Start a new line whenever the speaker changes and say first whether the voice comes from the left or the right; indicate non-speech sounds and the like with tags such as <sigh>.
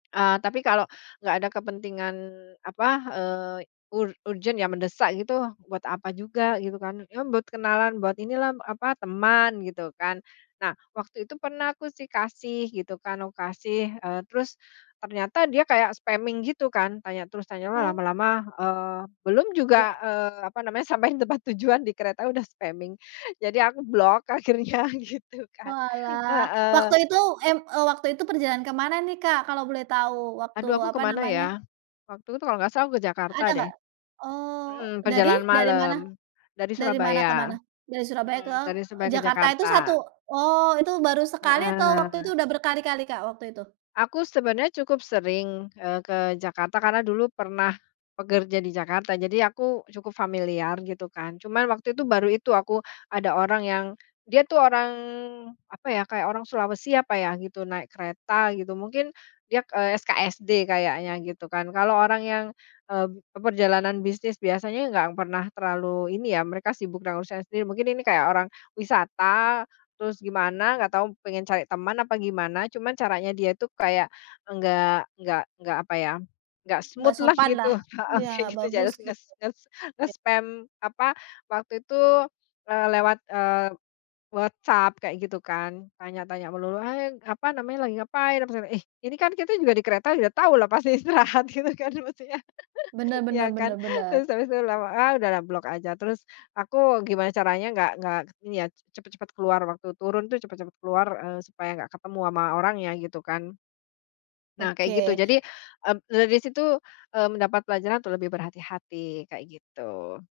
left: Eee, tapi kalau nggak ada kepentingan, apa, eee, y ur urgent ya, mendesak gitu, buat apa juga? Gitu, kan. Yo, m buat kenalan, buat inilah, apa, teman, gitu kan. Nah, waktu itu pernah, aku sih, kasih, gitu kan. Aku kasih. Eee, terus ternyata dia kayak spamming gitu, kan. Tanya terus, tanya, wah,
right: Oh.
left: lama-lama, eee belum juga,
right: Bromo
left: eee, apa namanya, sampai di tempat tujuan, di kereta udah spamming. Jadi aku blok, akhirnya, gitu kan,
right: Oalah. Waktu
left: heeh.
right: itu, em eee, waktu itu perjalanan ke mana nih, Kak, kalau boleh tahu? Waktu,
left: Aduh, aku ke
right: apa
left: mana,
right: namanya
left: ya? Waktu itu, kalau nggak salah, aku ke Jakarta,
right: Ada,
left: deh.
right: nggak? Eee,
left: Mhm,
right: dari?
left: perjalanan
right: Dari
left: malam.
right: mana?
left: Dari
right: Dari mana ke
left: Surabaya.
right: mana? Dari Surabaya, ke?
left: Mhm, dari Surabaya ke
right: Jakarta. Itu satu?
left: Jakarta.
right: Oh, itu baru sekali atau waktu itu
left: Heeh.
right: udah berkali-kali, Kak, waktu itu?
left: Aku sebenarnya cukup sering, eee, ke Jakarta. Karena dulu pernah pekerja di Jakarta, jadi aku cukup familiar, gitu kan. Cuman waktu itu, baru itu aku ada orang yang dia tuh orang, apa ya, kayak orang Sulawesi, apa ya, gitu. Naik kereta, gitu. Mungkin, dia k eee, SKSD kayaknya, gitu kan. Kalau orang yang, eee, b e perjalanan bisnis biasanya ya nggak pernah terlalu ini, ya. Mereka sibuk dengan usahanya sendiri. Mungkin ini kayak orang wisata, terus gimana, nggak tahu pengen cari teman apa gimana, cuman caranya dia itu kayak, enggak nggak nggak apa ya. Nggak
right: Nggak
left: smooth-lah gitu.
right: sopanlah.
left: Heeh,
right: Iya,
left: kayak
right: nggak
left: gitu.
right: bagus,
left: Jales nges
right: gitu.
left: nges
right: Ya.
left: nge-spam apa, waktu itu, eee, lewat, eee, WhatsApp, kayak gitu, kan. Tanya-tanya melulu, ah yang ng apa namanya, "Lagi ngapain?" apa segana, ih. Ini kan, kita juga di kereta udah tahulah, pasti istirahat, gitu kan, mestinya.
right: Benar
left: <giggles>
right: benar
left: Ya, kan?
right: benar benar.
left: Terus, habis itu lama ah, udahlah, blok aja. Terus, aku gimana caranya nggak nggak k ini ya, c cepet-cepet keluar, waktu turun tuh, cepet-cepet keluar, eee, supaya nggak ketemu ama orangnya, gitu kan. Nah, kayak gitu.
right: Oke.
left: Jadi, eb dari situ, eee, mendapat pelajaran untuk lebih berhati-hati, kayak gitu.